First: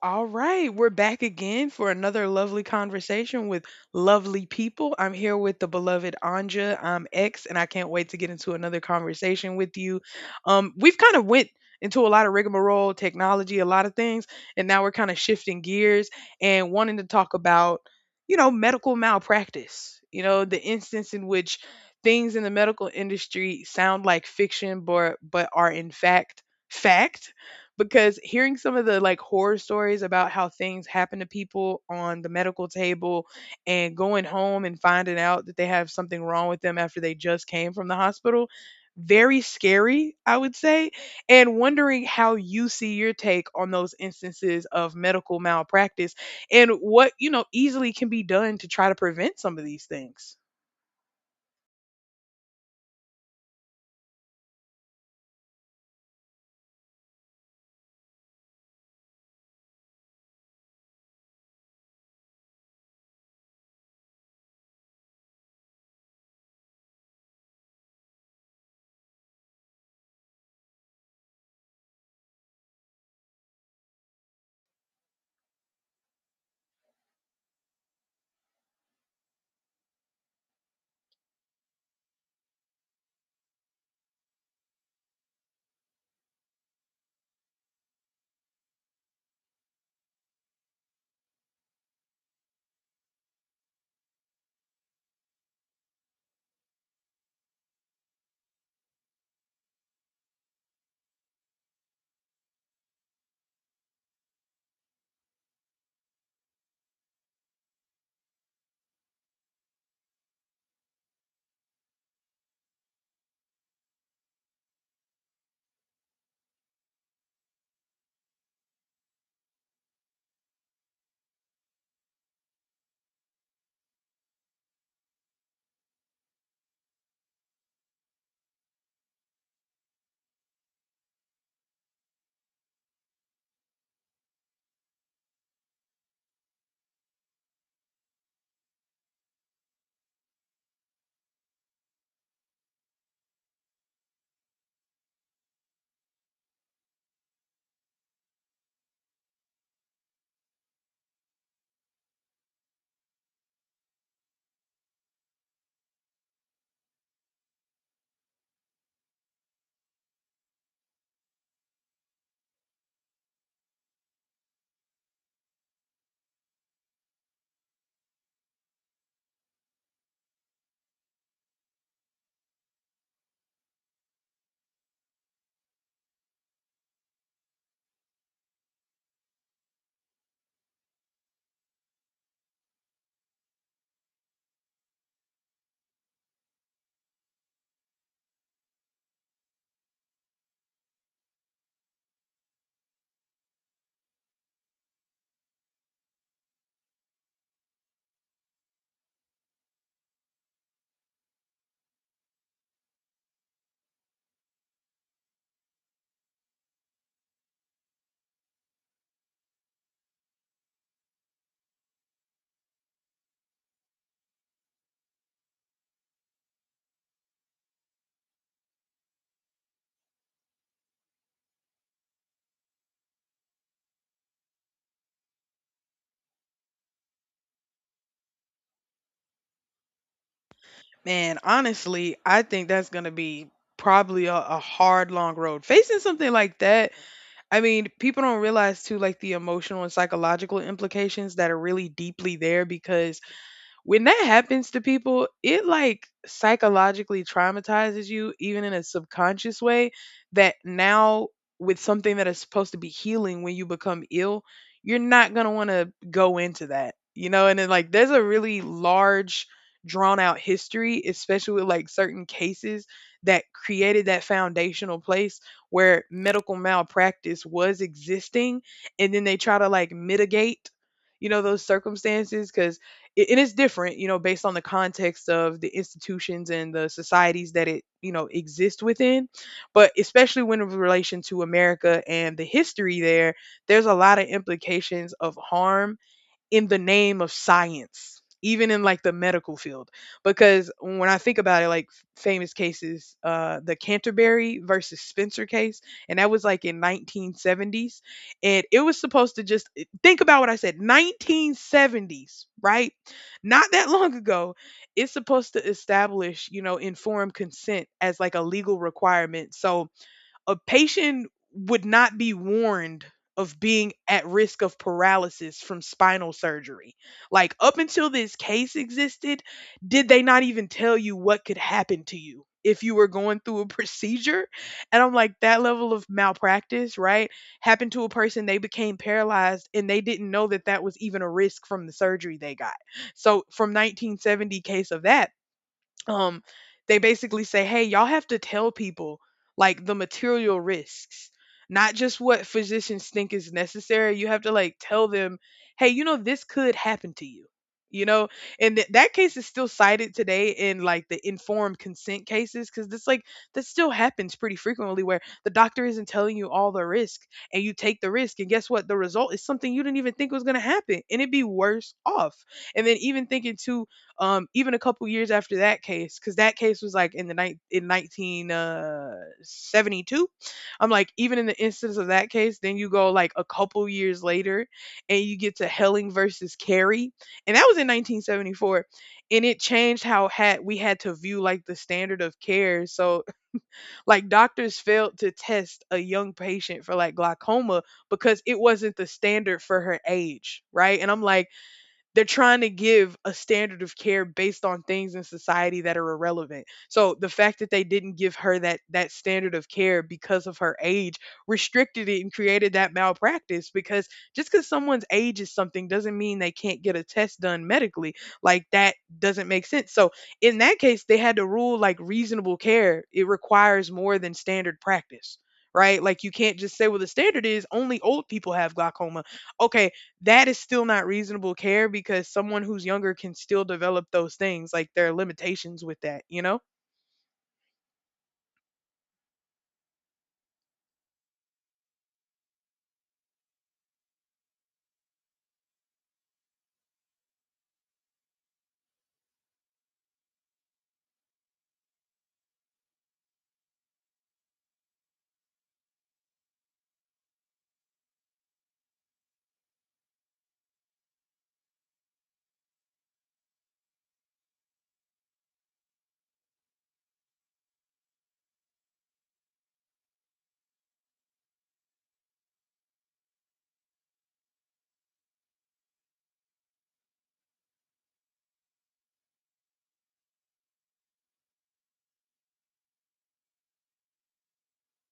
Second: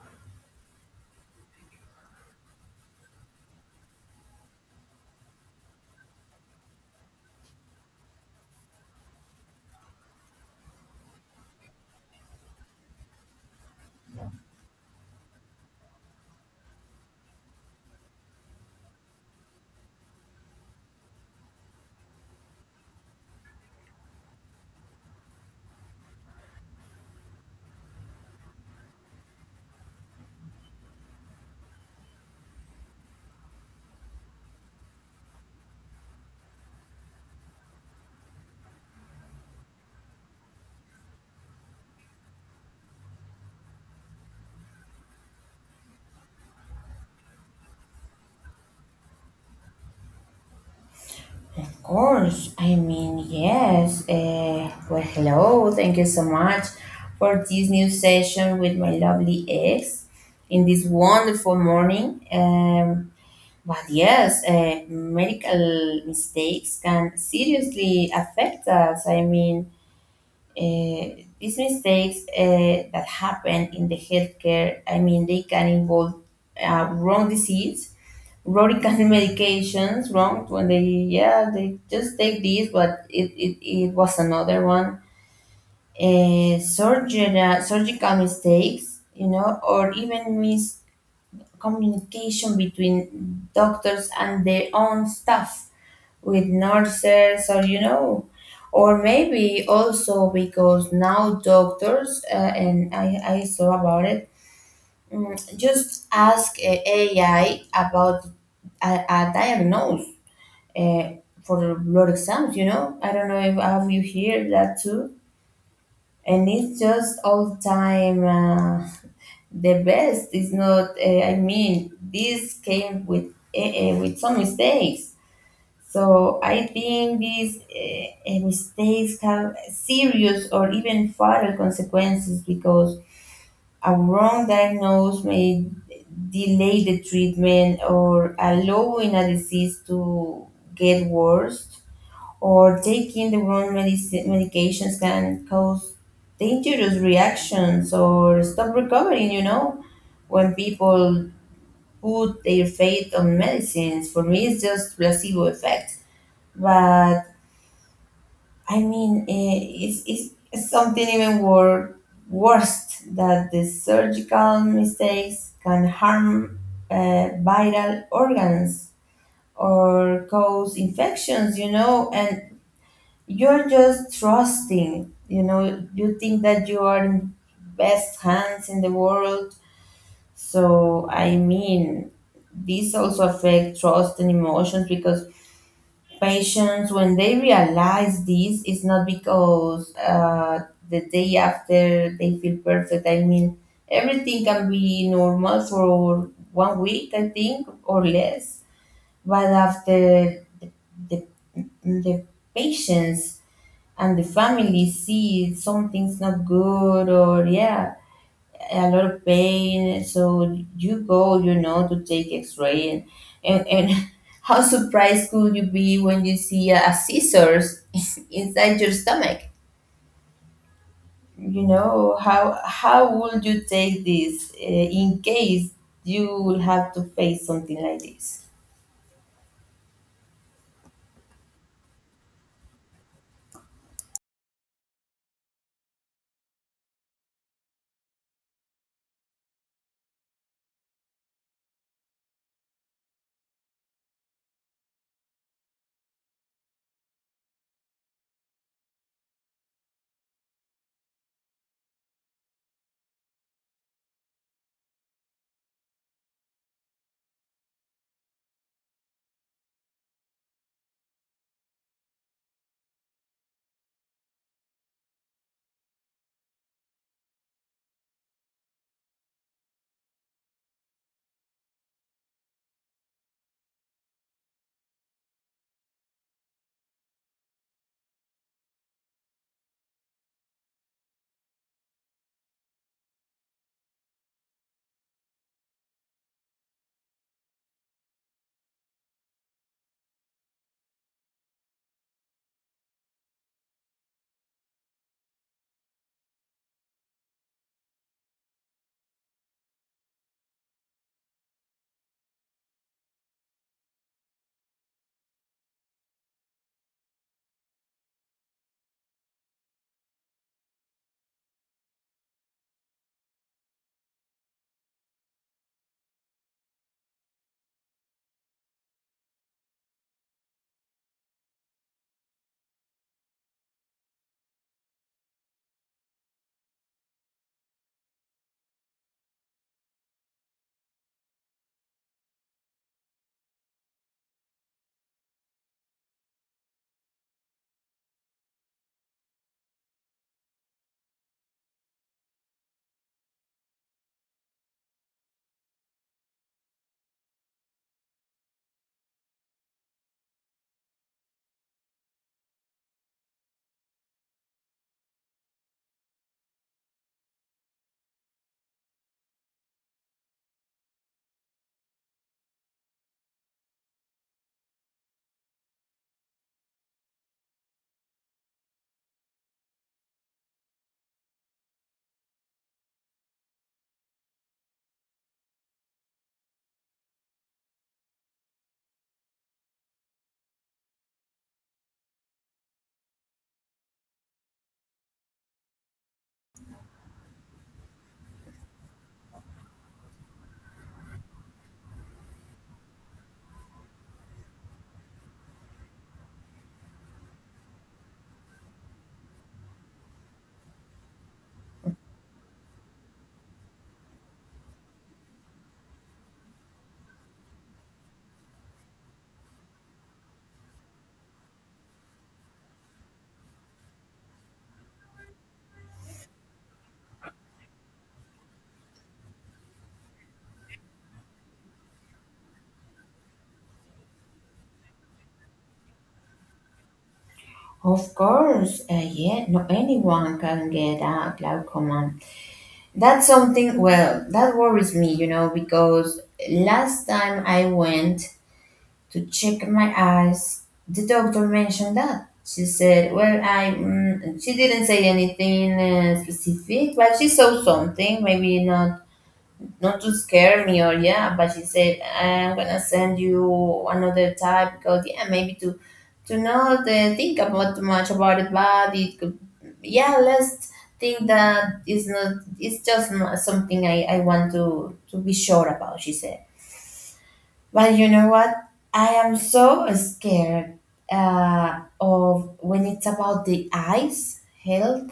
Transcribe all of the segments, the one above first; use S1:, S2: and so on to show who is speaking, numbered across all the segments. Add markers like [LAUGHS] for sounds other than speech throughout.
S1: All right, we're back again for another lovely conversation with lovely people. I'm here with the beloved Anja. I'm X, and I can't wait to get into another conversation with you. We've kind of went into a lot of rigmarole, technology, a lot of things, and now we're kind of shifting gears and wanting to talk about, medical malpractice. The instance in which things in the medical industry sound like fiction, but are in fact, because hearing some of the like horror stories about how things happen to people on the medical table and going home and finding out that they have something wrong with them after they just came from the hospital, very scary I would say, and wondering how you see your take on those instances of medical malpractice and what easily can be done to try to prevent some of these things.
S2: Of course. I mean, yes. Hello. Thank you so much for this new session with my lovely ex in this wonderful morning. But yes, medical mistakes can seriously affect us. I mean, these mistakes that happen in the healthcare, I mean, they can involve wrong disease, rodenticine, medications wrong when they, yeah, they just take these, but it was another one. Surgical mistakes, you know, or even miscommunication between doctors and their own staff, with nurses, or you know, or maybe also because now doctors, and I saw about it. Just ask AI about a diagnosis uh, for the blood exams, you know? I don't know if have you hear that too. And it's just all time the best. It's not, I mean, this came with some mistakes. So I think these mistakes have serious or even fatal consequences, because a wrong diagnosis may delay the treatment or allowing a disease to get worse, or taking the medications can cause dangerous reactions or stop recovering, you know, when people put their faith on medicines. For me, it's just placebo effect. But I mean, it's something even worse, that the surgical mistakes can harm vital organs or cause infections, you know, and you're just trusting, you know. You think that you are in best hands in the world. So I mean, this also affect trust and emotions, because patients, when they realize this, it's not because the day after they feel perfect. I mean, everything can be normal for 1 week, I think, or less, but after the, the patients and the family see something's not good, or yeah, a lot of pain, so you go, you know, to take x-ray, and and, [LAUGHS] how surprised could you be when you see a scissors [LAUGHS] inside your stomach? You know, how would you take this, in case you will have to face something like this?
S1: Man, honestly, I think that's going to be probably a hard, long road facing something like that. I mean, people don't realize too, like the emotional and psychological implications that are really deeply there, because when that happens to people, it like psychologically traumatizes you, even in a subconscious way, that now with something that is supposed to be healing when you become ill, you're not going to want to go into that, you know? And then, like, there's a really large, drawn out history, especially with like certain cases that created that foundational place where medical malpractice was existing. And then they try to like mitigate, those circumstances, because it is different, you know, based on the context of the institutions and the societies that it, exists within. But especially when in relation to America and the history there, there's a lot of implications of harm in the name of science, even in like the medical field. Because when I think about it, like famous cases, the Canterbury versus Spencer case, and that was like in 1970s, and it was supposed to just think about what I said, 1970s, right? Not that long ago. It's supposed to establish, you know, informed consent as like a legal requirement. So a patient would not be warned of being at risk of paralysis from spinal surgery. Like, up until this case existed, did they not even tell you what could happen to you if you were going through a [LAUGHS] procedure? And I'm like, that level of malpractice, right? Happened to a person, they became paralyzed and they didn't know that that was even a risk from the surgery they got. So, from 1970 case of that, um they basically say, hey, y'all have to tell people like the material risks, not just what physicians think is necessary. You have to like tell them, hey, you know, this could happen to you, you know and that case is still cited today in like the informed consent cases, because this like, that still happens pretty frequently where the doctor isn't telling you all the risk, and you take the risk and guess what, the result is something you didn't even think was going to happen, and it'd be worse off. And then, even thinking too, even a couple years after that case, because that case was like in the night in 1972. I'm like, even in the instance of that case, then you go like a couple years later, and you get to Helling versus Carey, and that was in 1974, and it changed how had we had to view like the standard of care. So [LAUGHS] like, doctors failed to test a young patient for like glaucoma because it wasn't the standard for her age, right? And I'm like, they're trying to give a standard of care based on things in society that are irrelevant. So the fact that they didn't give her that standard of care because of her age restricted it and created that malpractice, because just because someone's age is something doesn't mean they can't get a test done medically. Like, that doesn't make sense. So in that case, they had to rule like reasonable care. It requires more than standard practice. Right? Like, you can't just say, well, the standard is only old people have glaucoma. Okay, that is still not reasonable care because someone who's younger can still develop those things. Like, there are limitations with that, you know?
S2: Of course. Yeah, no, anyone can get a glaucoma. That's something, well, that worries me, you know, because last time I went to check my eyes, the doctor mentioned that. She said, well, I, she didn't say anything specific, but she saw something, maybe not, not to scare me, or yeah, but she said, I'm gonna send you another type, because yeah, maybe to not think about too much about it, but it could, yeah, let's think that it's not, it's just not something I want to be sure about, she said. But you know what, I am so scared of when it's about the eyes health.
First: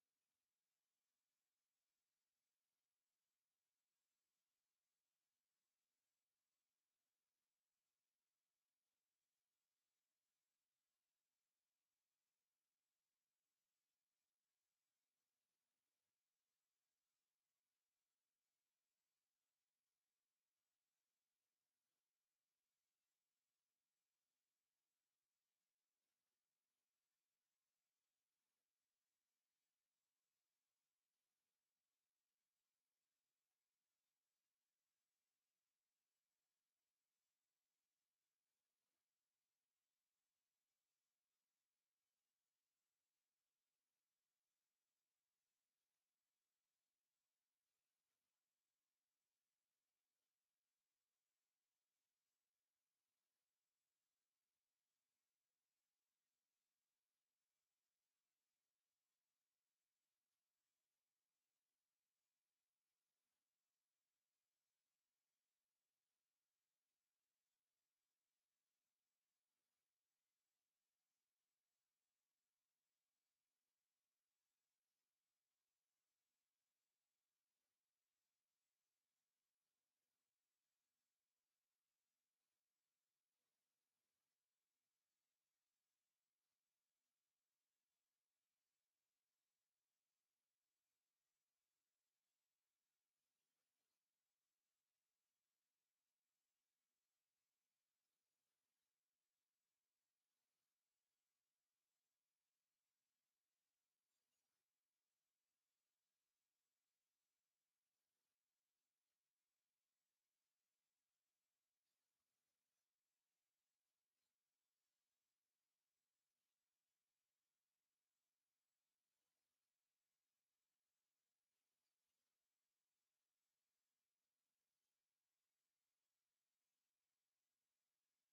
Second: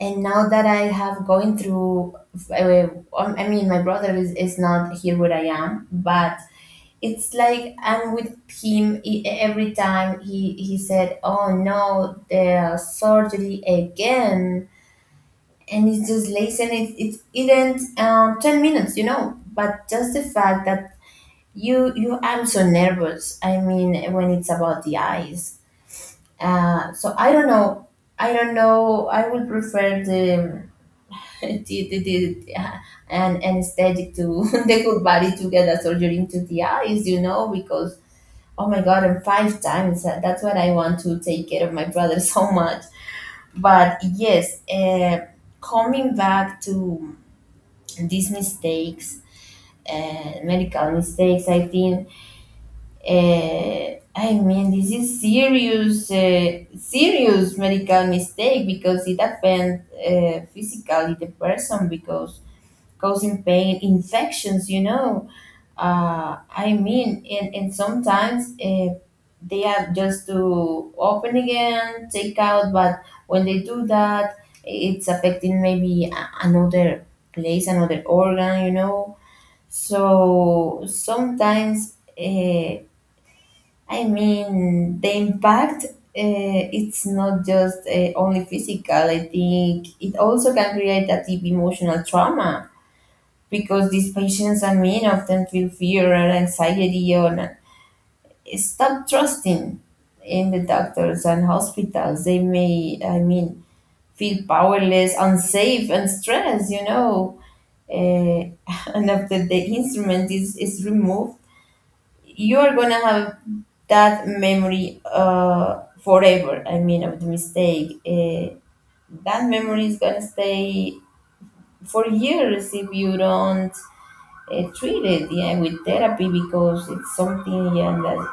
S2: And now that I have going through uh, I mean, my brother is not here where I am, but it's like I'm with him, every time he said, oh no, the surgery again. And it's just lazy, and it ends 10 minutes, you know, but just the fact that you, I'm so nervous, I mean, when it's about the eyes. So I don't know, I don't know, I would prefer the did, did an anesthetic to [LAUGHS] the whole body to get a surgery into the eyes, you know, because oh my God, I'm five times. That's what I want to take care of my brother [LAUGHS] so much. But yes, coming back to these mistakes, medical mistakes, I think. I mean, this is serious, serious medical mistake, because it affects physically the person, because causing pain, infections, you know. I mean, and sometimes they have just to open again, take out, but when they do that, it's affecting maybe another place, another organ, you know. So sometimes, I mean, the impact. It's not just only physical. I think it also can create that deep emotional trauma, because these patients, I mean, often feel fear or anxiety, or stop trusting in the doctors and hospitals. They may, I mean, feel powerless, unsafe, and stressed, you know. Uh, [LAUGHS] and after the instrument is removed, you are going to have that memory, forever, I mean, of the mistake. That memory is going to stay for years if you don't treated, yeah, with therapy, because it's something, yeah, that's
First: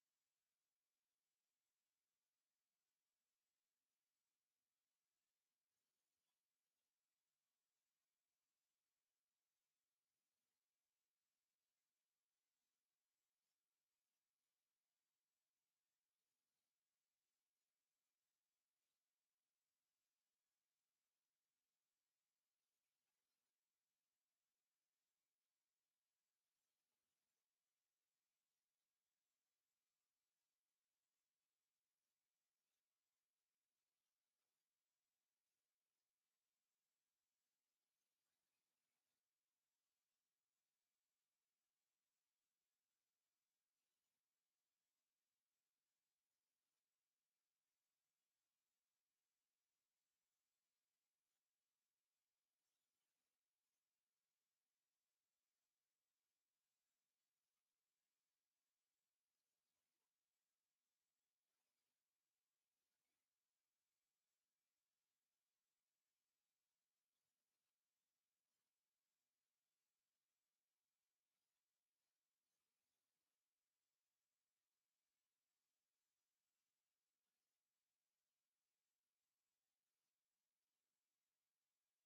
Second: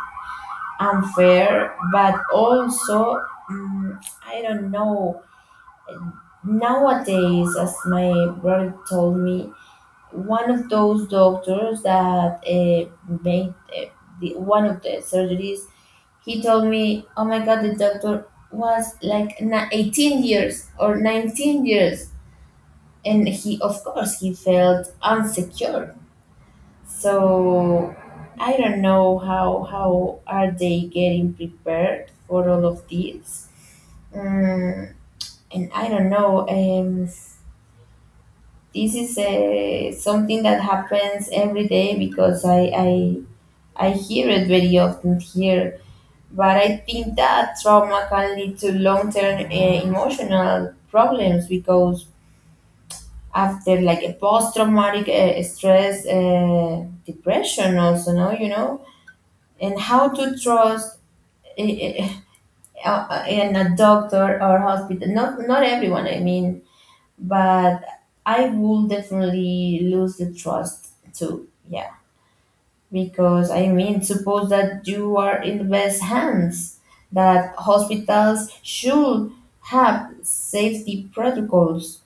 S2: unfair. But also, mm I don't know, nowadays, as my brother told me, one of those doctors that made the, one of the surgeries, he told me, oh my God, the doctor was like 18 years or 19 years. And he, of course, he felt insecure. So I don't know how are they getting prepared for all of this. Mm, and I don't know. This is something that happens every day because I hear it very often here. But I think that trauma can lead to long term emotional problems, because after like a post traumatic stress, depression also, no, you know, and how to trust eh, eh, in a doctor or hospital. Not everyone, I mean, but I will definitely lose the trust too. Yeah, because I mean, suppose that you are in the best hands, that hospitals should have safety protocols,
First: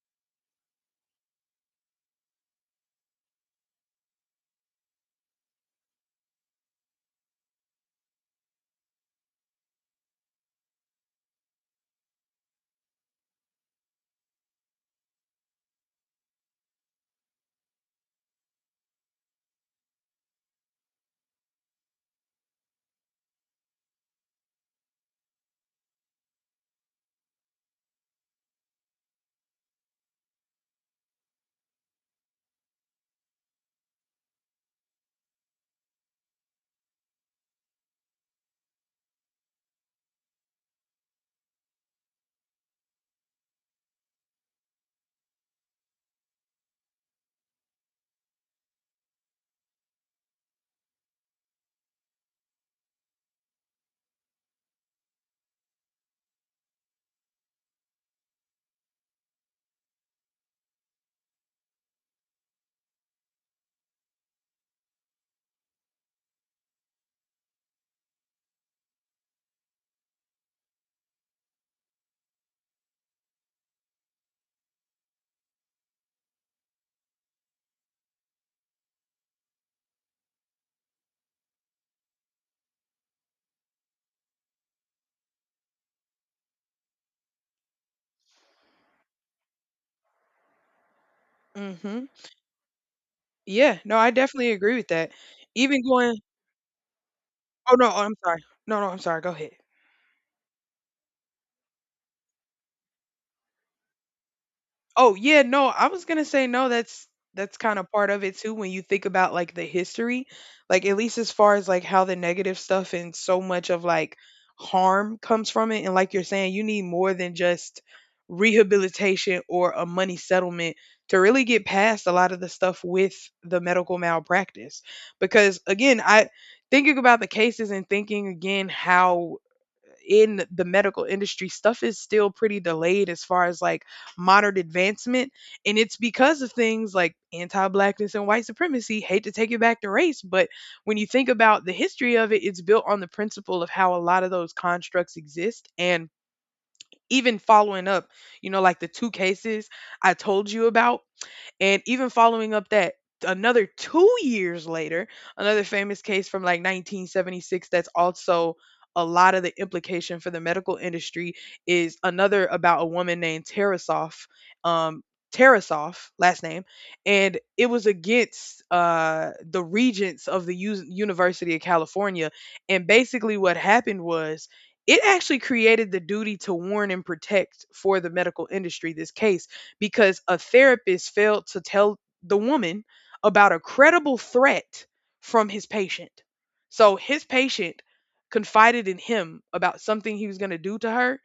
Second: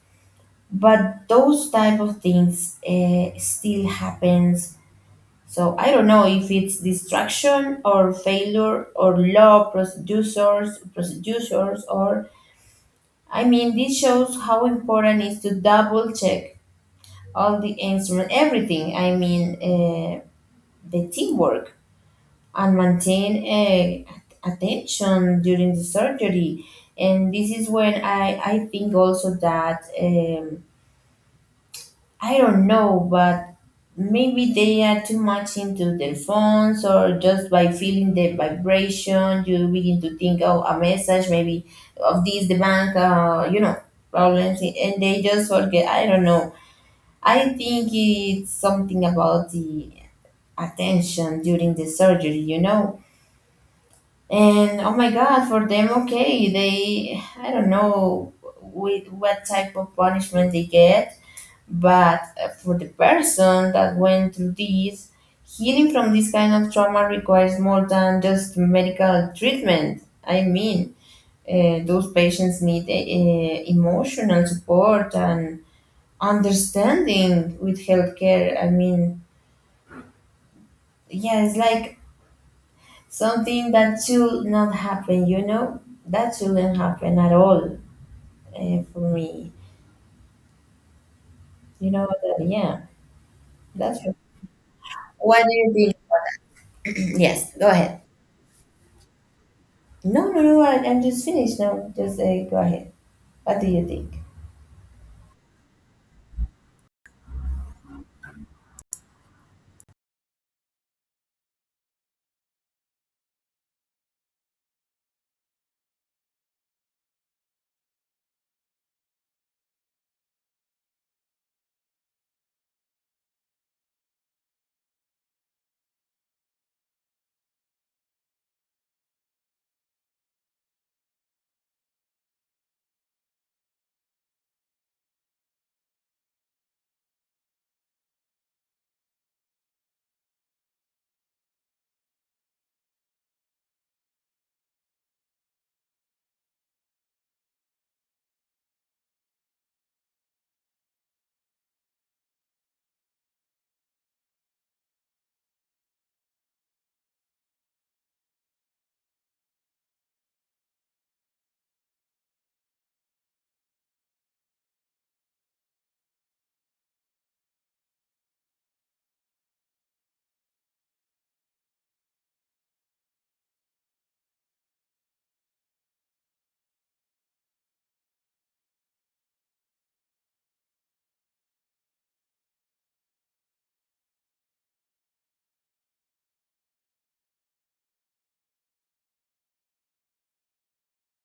S2: but those type of things still happens. So I don't know if it's distraction or failure or law procedures, or I mean, this shows how important it is to double check all the instrument, everything. I mean, the teamwork and maintain attention during the surgery. And this is when I think also that, I don't know, but maybe they are too much into their phones, or just by feeling the vibration, you begin to think, oh, a message maybe of this, the bank, you know, problems, and they just forget. I don't know. I think it's something about the attention during the surgery, you know. And oh my God, for them, okay, they, I don't know with what type of punishment they get. But for the person that went through this, healing from this kind of trauma requires more than just medical treatment. I mean, those patients need emotional support and understanding with healthcare. I mean, yeah, it's like something that should not happen, you know? That shouldn't happen at all, for me. You
S1: Hmm.
S2: know, that, yeah,
S1: Yeah, no,
S2: that's,
S1: I definitely agree with that.
S2: what do you
S1: Even
S2: think?
S1: going,
S2: [CLEARS THROAT] Yes, go
S1: oh no,
S2: ahead.
S1: I'm sorry. No, no, I'm sorry. Go ahead.
S2: No, no, no. I'm just finished now. Just go ahead. What do you think?
S1: Oh, yeah, no, I was gonna say, no, that's kind of part of it too when you think about like the history, like, at least as far as like how the negative stuff and so much of like harm comes from it. And like you're saying, you need more than just rehabilitation or a money settlement to really get past a lot of the stuff with the medical malpractice. Because, again, I thinking about the cases, and thinking again how in the medical industry stuff is still pretty delayed as far as like modern advancement. And it's because of things like anti blackness and white supremacy. Hate to take it back to race, but when you think about the history of it, it's built on the principle of how a lot of those constructs exist. And even following up, you know, like the two cases I told you about, and even following up that, another 2 years later, another famous case from like 1976, that's also a lot of the implication for the medical industry, is another about a woman named Tarasoff, um, Tarasoff, last name, and it was against the regents of the University of California. And basically, what happened was it actually created the duty to warn and protect for the medical industry this case, because a therapist failed to tell the woman about a credible threat from his patient. So his patient confided in him about something he was going to do to her,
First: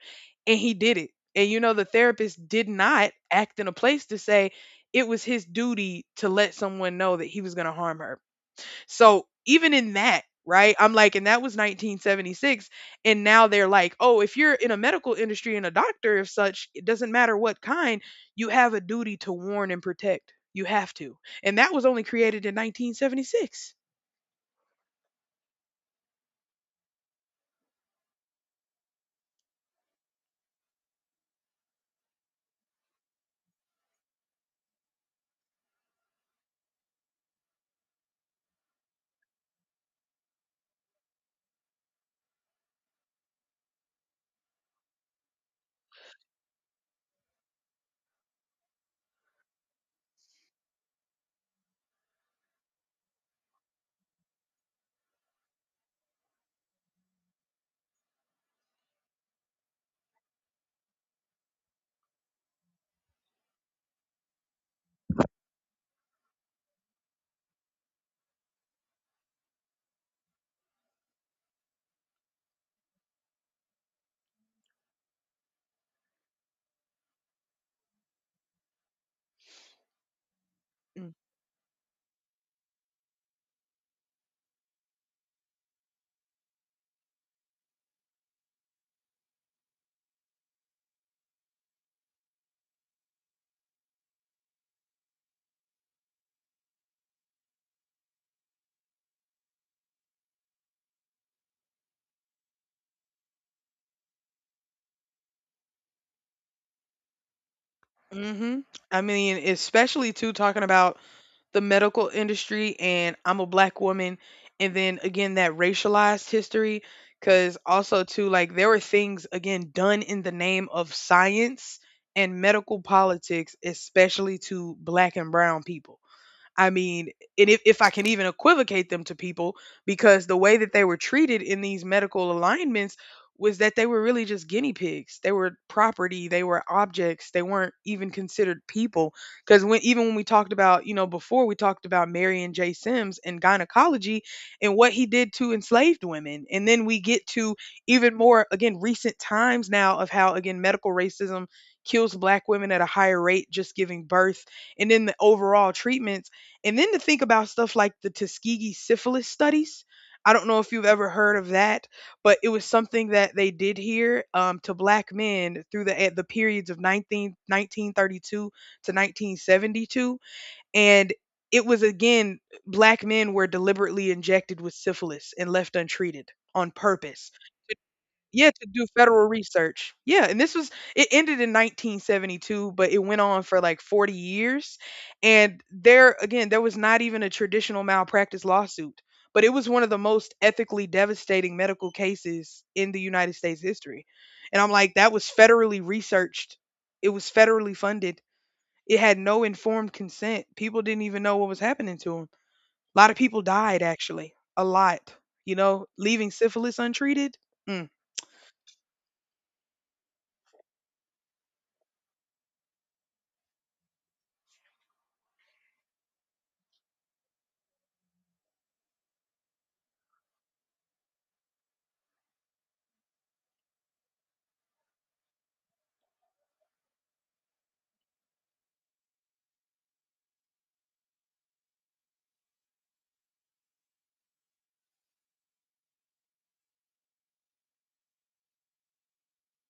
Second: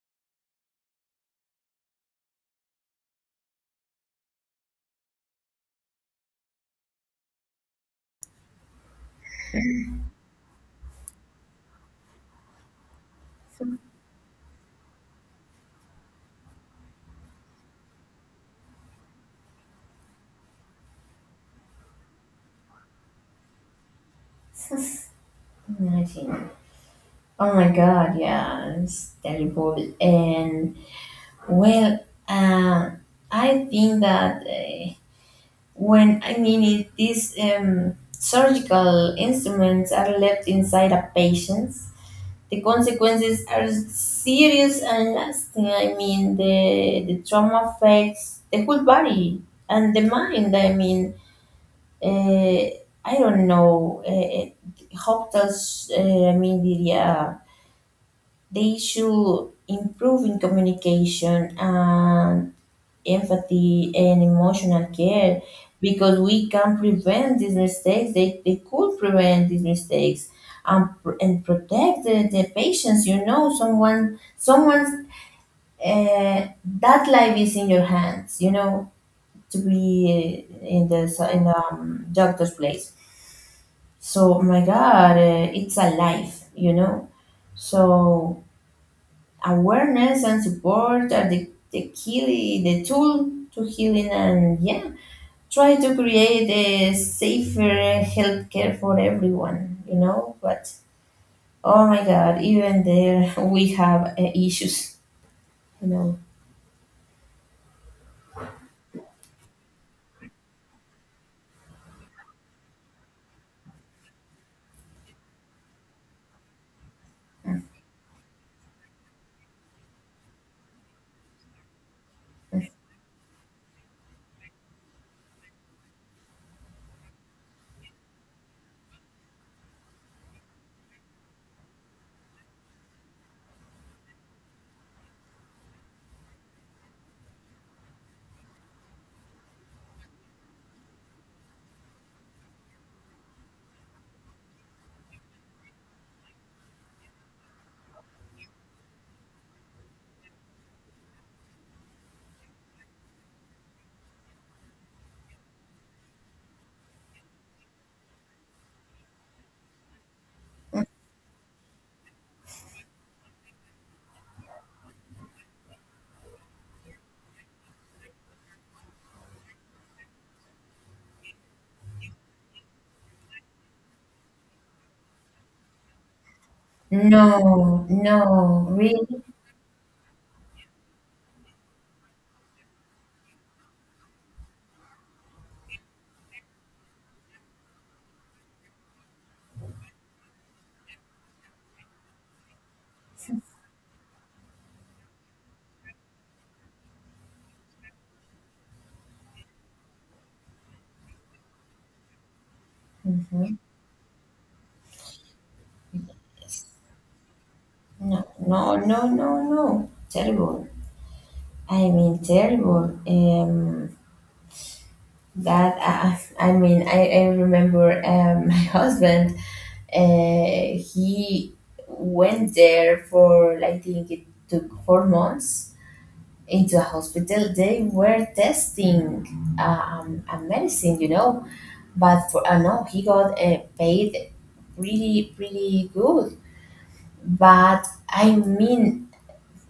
S1: and he did it. And, you know, the therapist did not act in a place to say it was his duty to let someone know that he was going to harm her. So even in that, right? I'm like, and that was 1976. And now they're like, oh, if you're in a medical industry and a doctor of such, it doesn't matter what kind, you have a duty to warn and protect. You have to. And that was only created in 1976.
S2: Imagine. Oh my God. Yeah, it's terrible. And well, uh, I think that when I mean it, these surgical instruments are left inside a patient. The consequences are serious and lasting. I mean, the trauma affects the whole body and the mind. I mean, uh, I don't know, hopeless media. They should improve in communication and empathy and emotional care, because we can prevent these mistakes. They could prevent these mistakes and, and protect the patients. You know, someone's that life is in your hands. You know, to be
S1: Mm.
S2: in the doctor's place. So, oh my God, it's a life, you know. So, awareness and support are the key, the tool to healing, and yeah, try to create a safer healthcare for everyone, you know. But oh my God, even there [LAUGHS] we have issues, you know.
S1: Hmm. I mean, especially too talking about the medical industry, and I'm a black woman, and then again that racialized history, cuz
S2: Mm.
S1: also too like there were things again done in the name of science and
S2: Mm.
S1: medical politics, especially to black and brown people. I mean, and if I can even equivocate them to people, because the way that they were treated in these medical alignments was that they were really just guinea pigs. They were property, they were objects, they weren't even considered people. Because when even when we talked about, you know, before we talked about Marion J. Sims and gynecology and what he did to enslaved women. And then we get to even more, again, recent times now of how, again, medical racism kills black women at a higher rate just giving birth, and then the overall treatments, and then to think about stuff like the Tuskegee syphilis studies. I don't know if you've ever heard of that, but it was something that they did here to black men through the at the periods of nineteen thirty two to 1972. And it was, again, black men were deliberately injected with syphilis and left untreated on purpose,
S2: No,
S1: yeah,
S2: no,
S1: to do
S2: really.
S1: federal research. Yeah, and this was, it ended in 1972, but it went on for like 40 years. And there, again, there was not even a traditional malpractice lawsuit, but it was one of the most ethically devastating medical cases in the United States history. And I'm like, that was federally researched. It was federally funded. It had no informed consent. People didn't even know what was happening to them. A lot of people
S2: Mhm.
S1: died actually. A lot, you know, leaving syphilis untreated. Mm.
S2: No, no, no, no, no. Terrible. I mean, terrible. That I mean, I remember [LAUGHS] my husband. He went there for, I think it took 4 months into a hospital. They were testing a medicine, you know, but for no, he got paid really really good. But I mean,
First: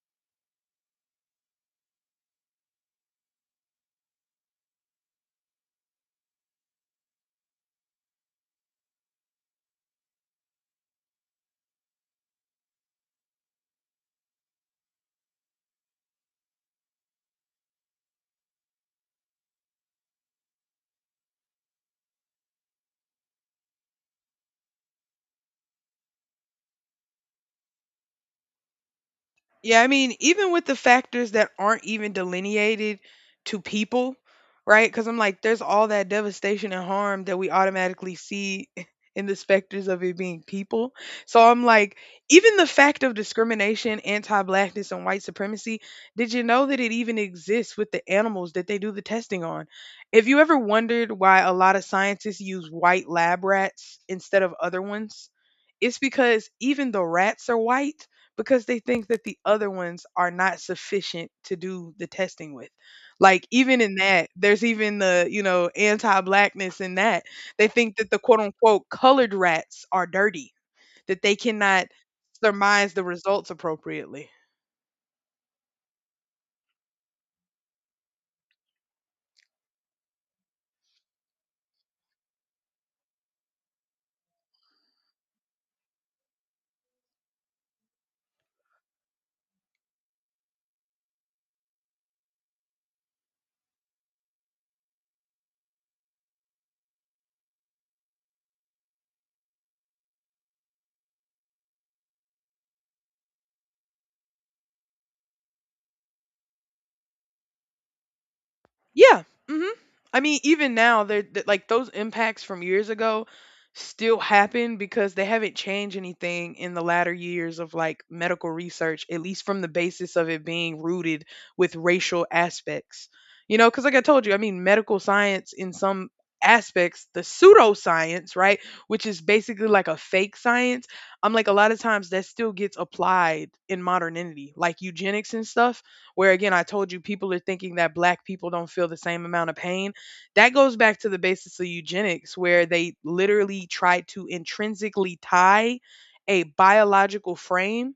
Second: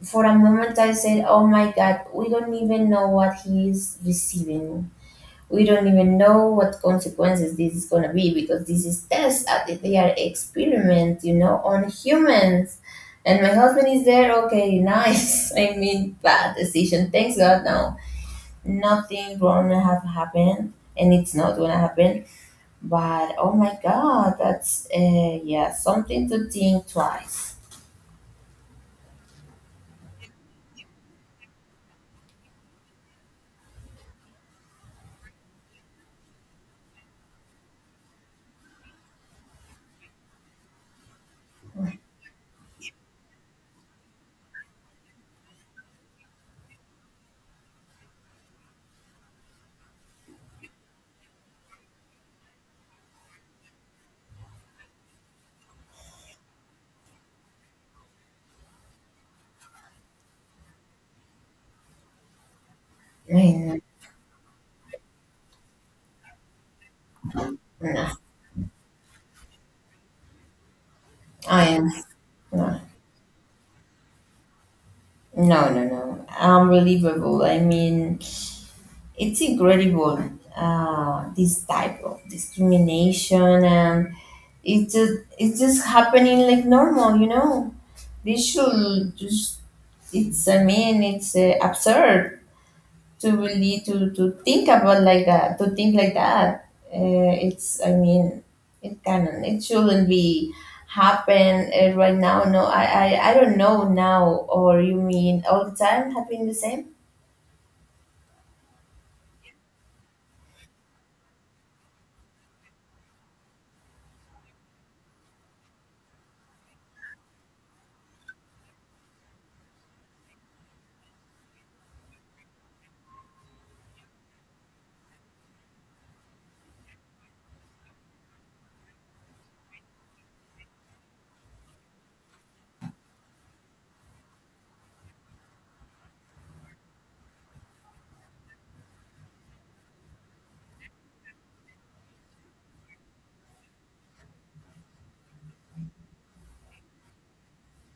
S2: for a moment, I said, "Oh my God, we don't even know what he is receiving. We don't even know what consequences this is going to be, because this is tests that they are experiments, you know, on humans, and my husband is there, okay, nice. [LAUGHS] I mean, bad decision, thanks God, no, nothing wrong have happened, and it's not gonna happen. But oh my God, that's yeah, something to think twice.
S1: Yeah, I mean, even with the factors that aren't even delineated to people, right? Because I'm like, there's all that devastation and harm that we automatically see [LAUGHS] in the specters of it being people. So I'm like, even the fact of discrimination, anti blackness, and white supremacy, did you know that it even exists with the animals that they do the testing on? If you ever wondered why a lot of scientists use white lab rats instead of other ones, it's because even the rats are white because they think that the other ones are not sufficient to do the testing with.
S2: I
S1: Like even
S2: mean,
S1: in that, there's even anti-blackness in that. They think
S2: no,
S1: that the quote unquote colored rats are dirty, that they
S2: I am
S1: cannot
S2: no,
S1: surmise the results appropriately.
S2: no, no, no. Unbelievable. I mean, it's incredible, this type of discrimination, and it's just, it's just happening like normal, you know. This should just, it's, I mean, it's absurd to really, to think about like that, to think like that. It's, I mean, it can, it shouldn't be happen right now. No, I don't know now, or you mean all the time happening the same?
S1: Yeah. Hmm. I mean, even now, like those impacts from years ago still happen because they haven't changed anything in the latter years of like medical research, at least from the basis of it being rooted with racial aspects. You know, because like I told you, I mean, medical science in some aspects, the pseudoscience, right, which is basically like a fake science, I'm like, a lot of times that still gets applied in modernity, like eugenics and stuff where again, I told you people are thinking that black people don't feel the same amount of pain. That goes back to the basis of eugenics, where they literally tried to intrinsically tie a biological frame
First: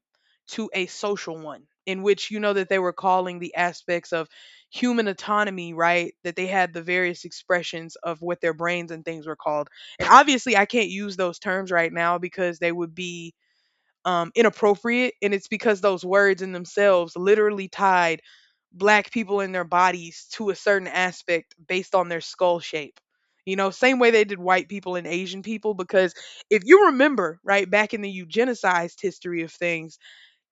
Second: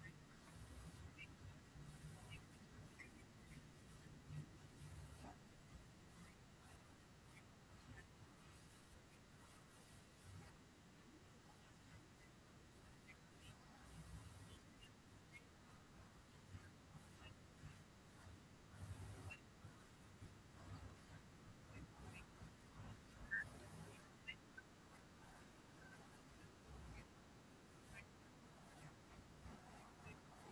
S1: to a social one, in which you know that they were calling the aspects of human autonomy, right? That they had the various expressions of what their brains and things were called. And obviously, I can't use those terms right now because they would be inappropriate, and it's because those words in themselves literally tied black people and their bodies to a certain aspect based on their skull shape. You know, same way they did white people and Asian people, because if you remember, right, back in the eugenicized history of things,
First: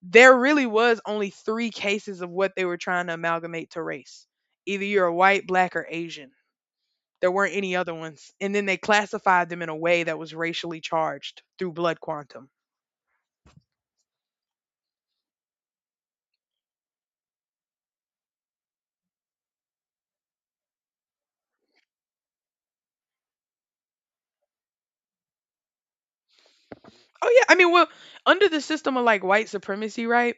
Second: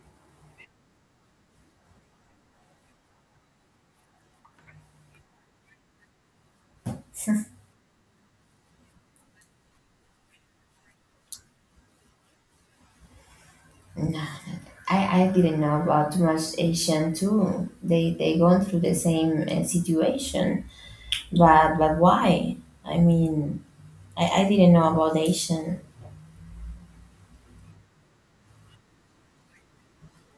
S1: there really was only three cases of what they were trying to amalgamate to race. Either you're a white, black, or Asian. There weren't
S2: [LAUGHS]
S1: any other ones. And then they classified them in a way that was racially charged through blood quantum.
S2: I, I didn't know about too much Asian too. They going through the same situation, but why? I mean, I didn't know about Asian.
S1: Oh yeah, I mean, well, under the system of like white supremacy, right?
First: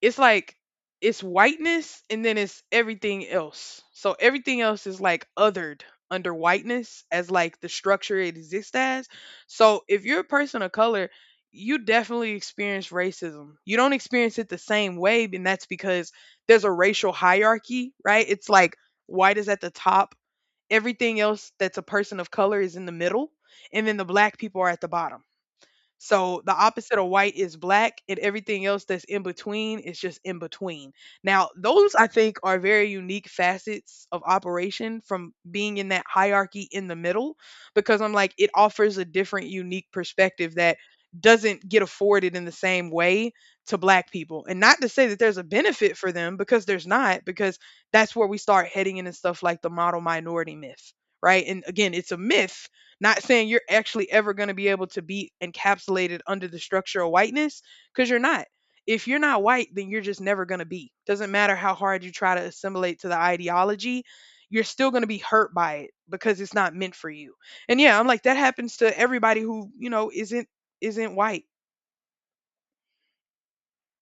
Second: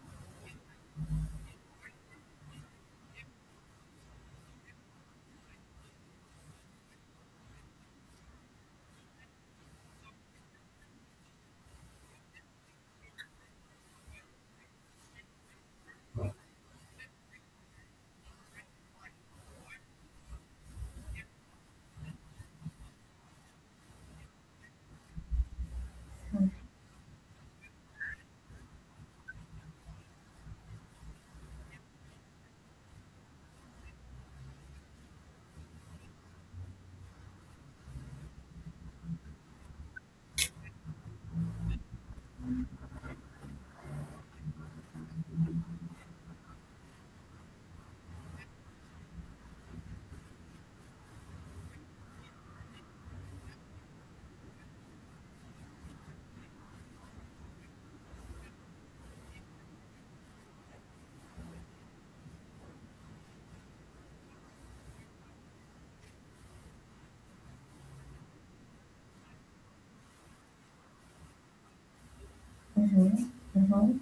S1: It's like it's whiteness and then it's everything else. So everything else is like othered under whiteness as like the structure it exists as. So if you're a person of color, you definitely experience racism. You don't experience it the same way, and that's because there's a racial hierarchy, right? It's like white is at the top, everything else that's a person of color is in the middle, and then the black people are at the bottom. So the opposite of white is black, and everything else that's in between is just in between. Now, those I think are very unique facets of operation from being in that hierarchy in the middle, because I'm like, it offers a different, unique perspective that doesn't get afforded in the same way to black people. And not to say that there's a benefit for them, because there's not, because that's where we start heading into stuff like the model minority myth, right? And again, it's a myth, not saying you're actually ever going to be able to be encapsulated under the structure of whiteness because you're not. If you're not white, then you're just never going to be. Doesn't matter how hard you try to assimilate to the ideology, you're still going to be hurt by it because it's not meant for you. And yeah, I'm like that happens to everybody who, you know, isn't white.
S2: Hmm. Hmm.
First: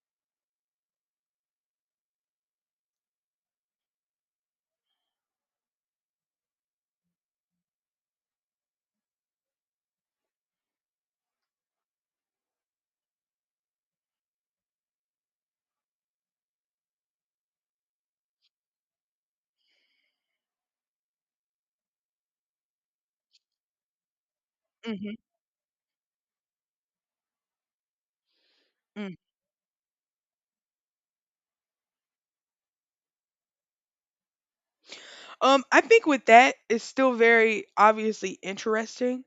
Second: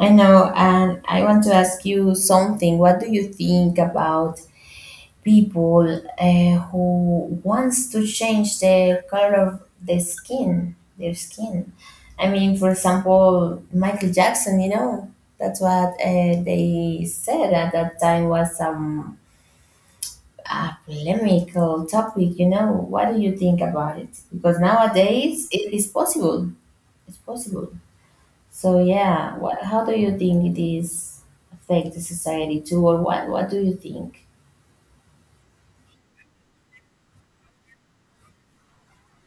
S2: I know, and I want to ask you something. What do you think about people who wants to change the color of the skin, their skin. I mean, for example, Michael Jackson. You know, that's what they said at that time was some a polemical topic. You know, what do you think about it? Because
S1: Mhm.
S2: nowadays it is possible. It's possible. So
S1: Mm.
S2: yeah, what? How do you think it is affect the society too, or what? What do you think?
S1: I think with that, it's still very obviously interesting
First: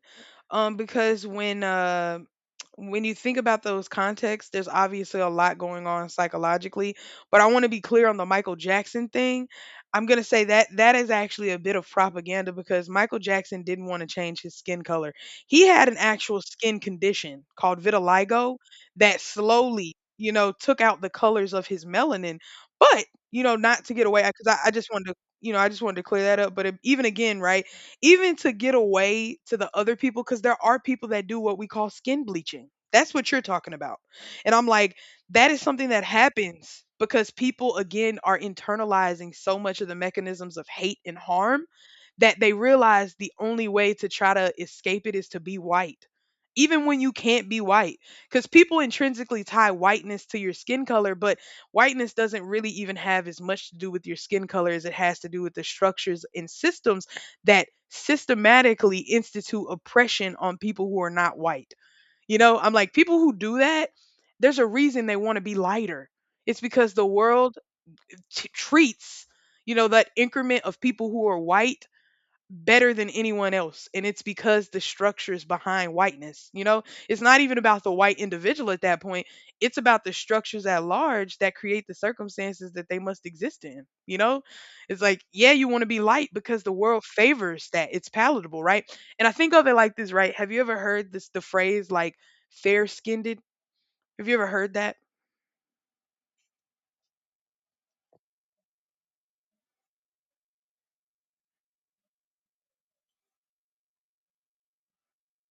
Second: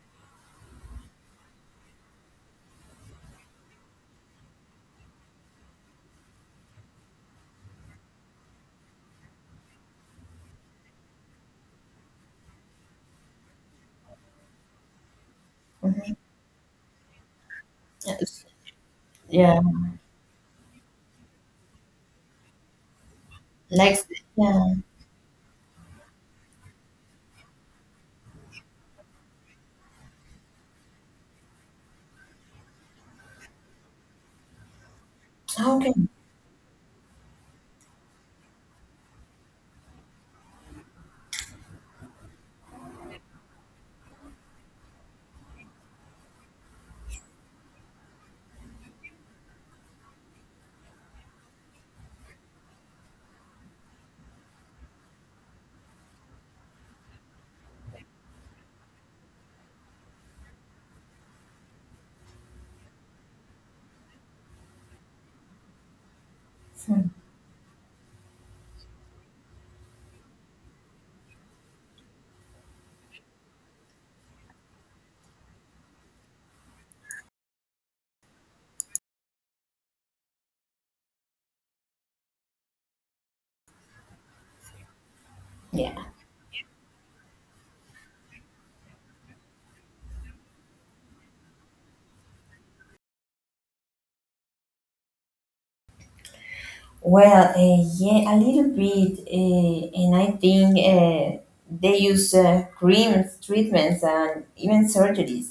S1: because when you think about those contexts, there's obviously a lot going on psychologically. But I want to be clear on the Michael Jackson thing. I'm gonna say that that is actually a bit of propaganda because Michael Jackson didn't want to change his skin color. He had an
S2: Mhm.
S1: actual skin condition called
S2: Yes.
S1: vitiligo that
S2: Yeah.
S1: slowly, you know, took out the colors of his melanin. But you know, not to
S2: Next,
S1: get away because I
S2: yeah.
S1: just wanted to, you know, I just wanted to clear that up. But it, even again, right, even to get away to the other people, because there are people that do what we call skin bleaching. That's what you're talking about, and I'm like that is something
S2: Okay.
S1: that happens because people again are internalizing so much of the mechanisms of hate and harm that they realize the only way to try to escape it is to be white, even when you can't be white, because people intrinsically tie whiteness to your skin color. But whiteness doesn't really even have as much to do with your skin color as it has to do with the structures and systems that systematically institute oppression on people who are not white. You know, I'm like, people who do that, there's a reason they want to be lighter. It's because the
S2: Hmm.
S1: world treats, you know, that increment of people who are white better than anyone else. And it's because the structures behind whiteness, you know, it's not even about the white individual at that point. It's about the structures at large that create the circumstances that they must exist in, you know. It's like yeah, you want to be
S2: Yeah.
S1: light because the world favors that. It's palatable, right? And I think of it like this, right? Have you ever heard this, the phrase like fair skinned? Have you ever heard that?
S2: Well, yeah, a little bit, and I think they use creams, treatments, and even surgeries.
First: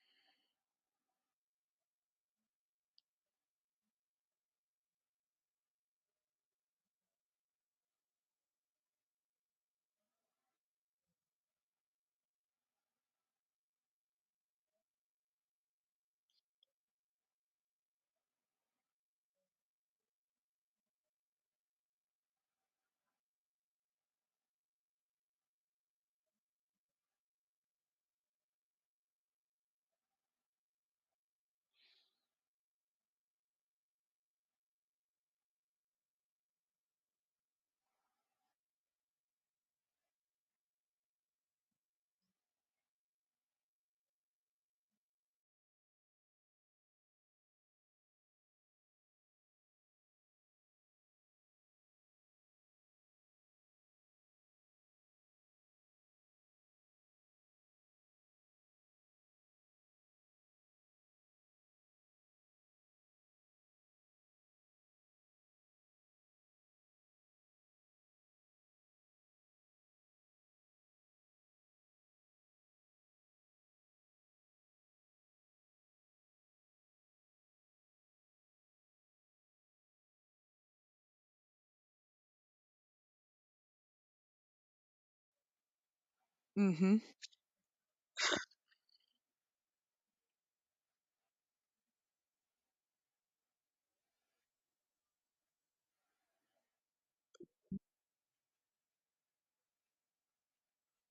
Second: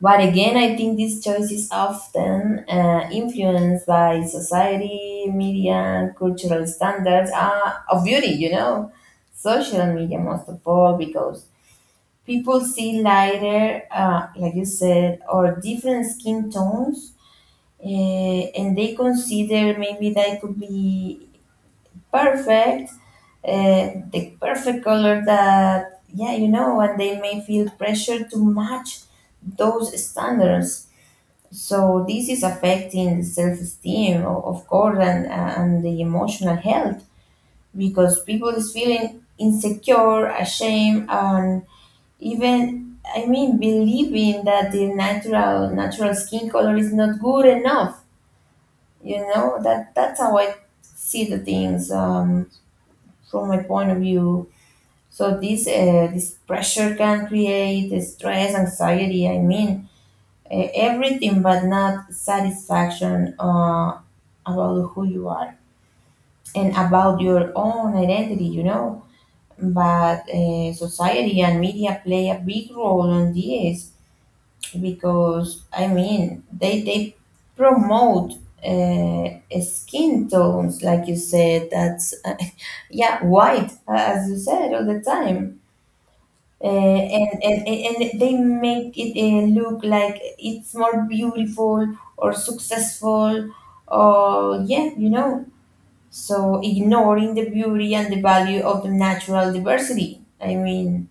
S2: But again, I think this choice is often influenced by society, media, and cultural standards of beauty, you know, social media most of all, because people see lighter, like you said, or different skin tones uh, and they consider maybe that could be perfect, the perfect color that, yeah, you know, and they may feel pressure to match those standards. So this is affecting the self-esteem, of course, and the emotional health because people is feeling insecure, ashamed, and even I mean believing that the natural skin color is not good enough. You know, that's how I see the things. From my point of view, so this this pressure can create stress anxiety. I mean, everything but not satisfaction, about who you are and about your own identity, you know. But society and media play a big role on this because I mean they promote uh, skin tones, like you said, that's [LAUGHS] yeah, white, as you said, all the time,
S1: Mm-hmm.
S2: and, and they make it look like it's more beautiful or successful or yeah, you know. So ignoring the beauty and the value of the natural diversity, I mean,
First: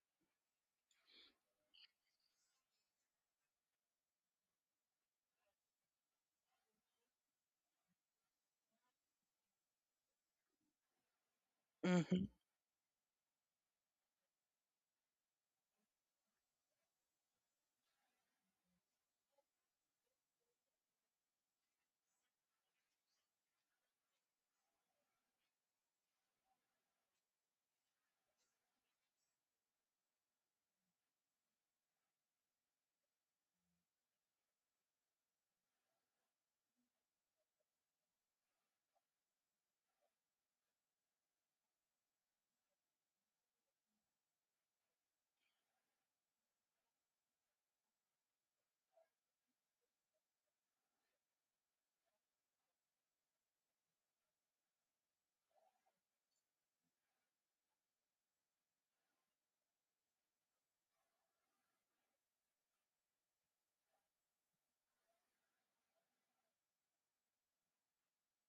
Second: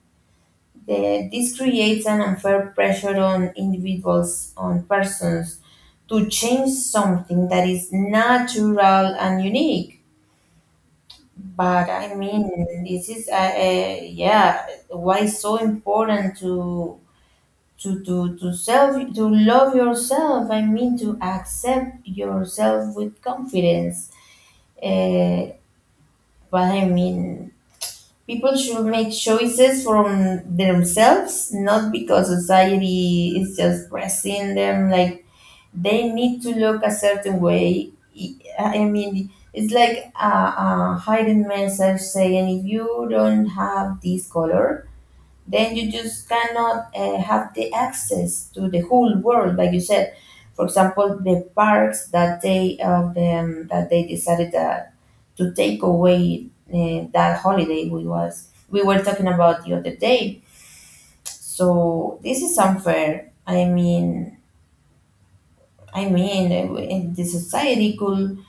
S2: the this creates an unfair pressure on individuals, on persons, to change something that is natural and unique. But I
S1: Mm-hmm.
S2: mean, this is yeah, why it's so important to to self to love yourself. I mean, to accept yourself with confidence. Uh, but I mean, people should make choices from themselves, not because society is just pressing them. Like they need to look a certain way. I mean, it's like a hidden message saying if you don't have this color, then you just cannot have the access to the whole world, like you said. For example, the parks that they that they decided that to take away that holiday we were talking about the other day. So this is unfair. I mean, in the society could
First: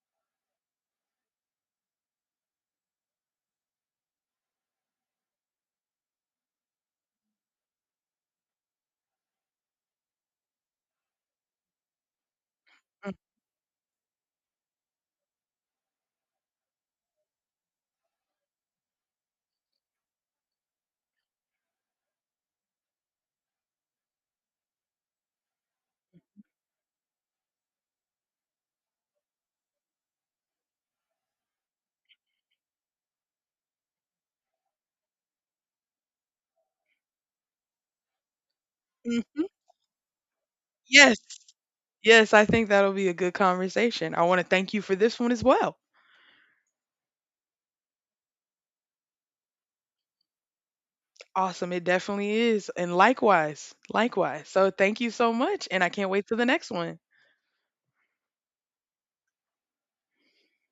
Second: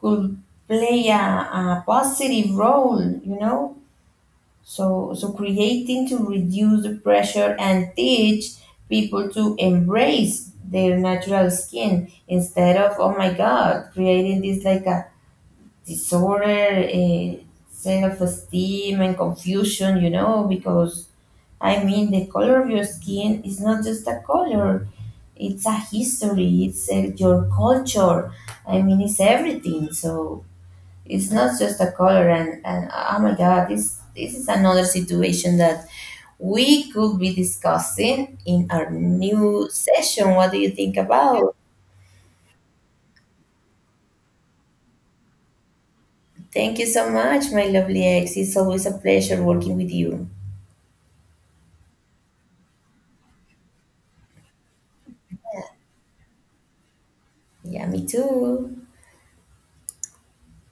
S2: could play a positive role, you know. So creating to reduce the pressure and teach people to embrace their natural skin instead of oh my god creating this like a disorder, self-esteem, and confusion. You know, because I mean, the color of your skin is not just a color; it's a history. It's your culture. I mean, it's everything. So it's not just a color. And oh my God, this is another situation that we could be discussing in our
S1: Mm-hmm.
S2: new session. What do you think
S1: Yes.
S2: about?
S1: Yes, I think that'll be a good conversation. I want to thank you for this one as well.
S2: Thank you so much, my lovely ex. It's always a pleasure working with you.
S1: Awesome. It definitely is. And likewise, likewise. So thank you so much. And I can't wait to the next one.
S2: Yeah, me too.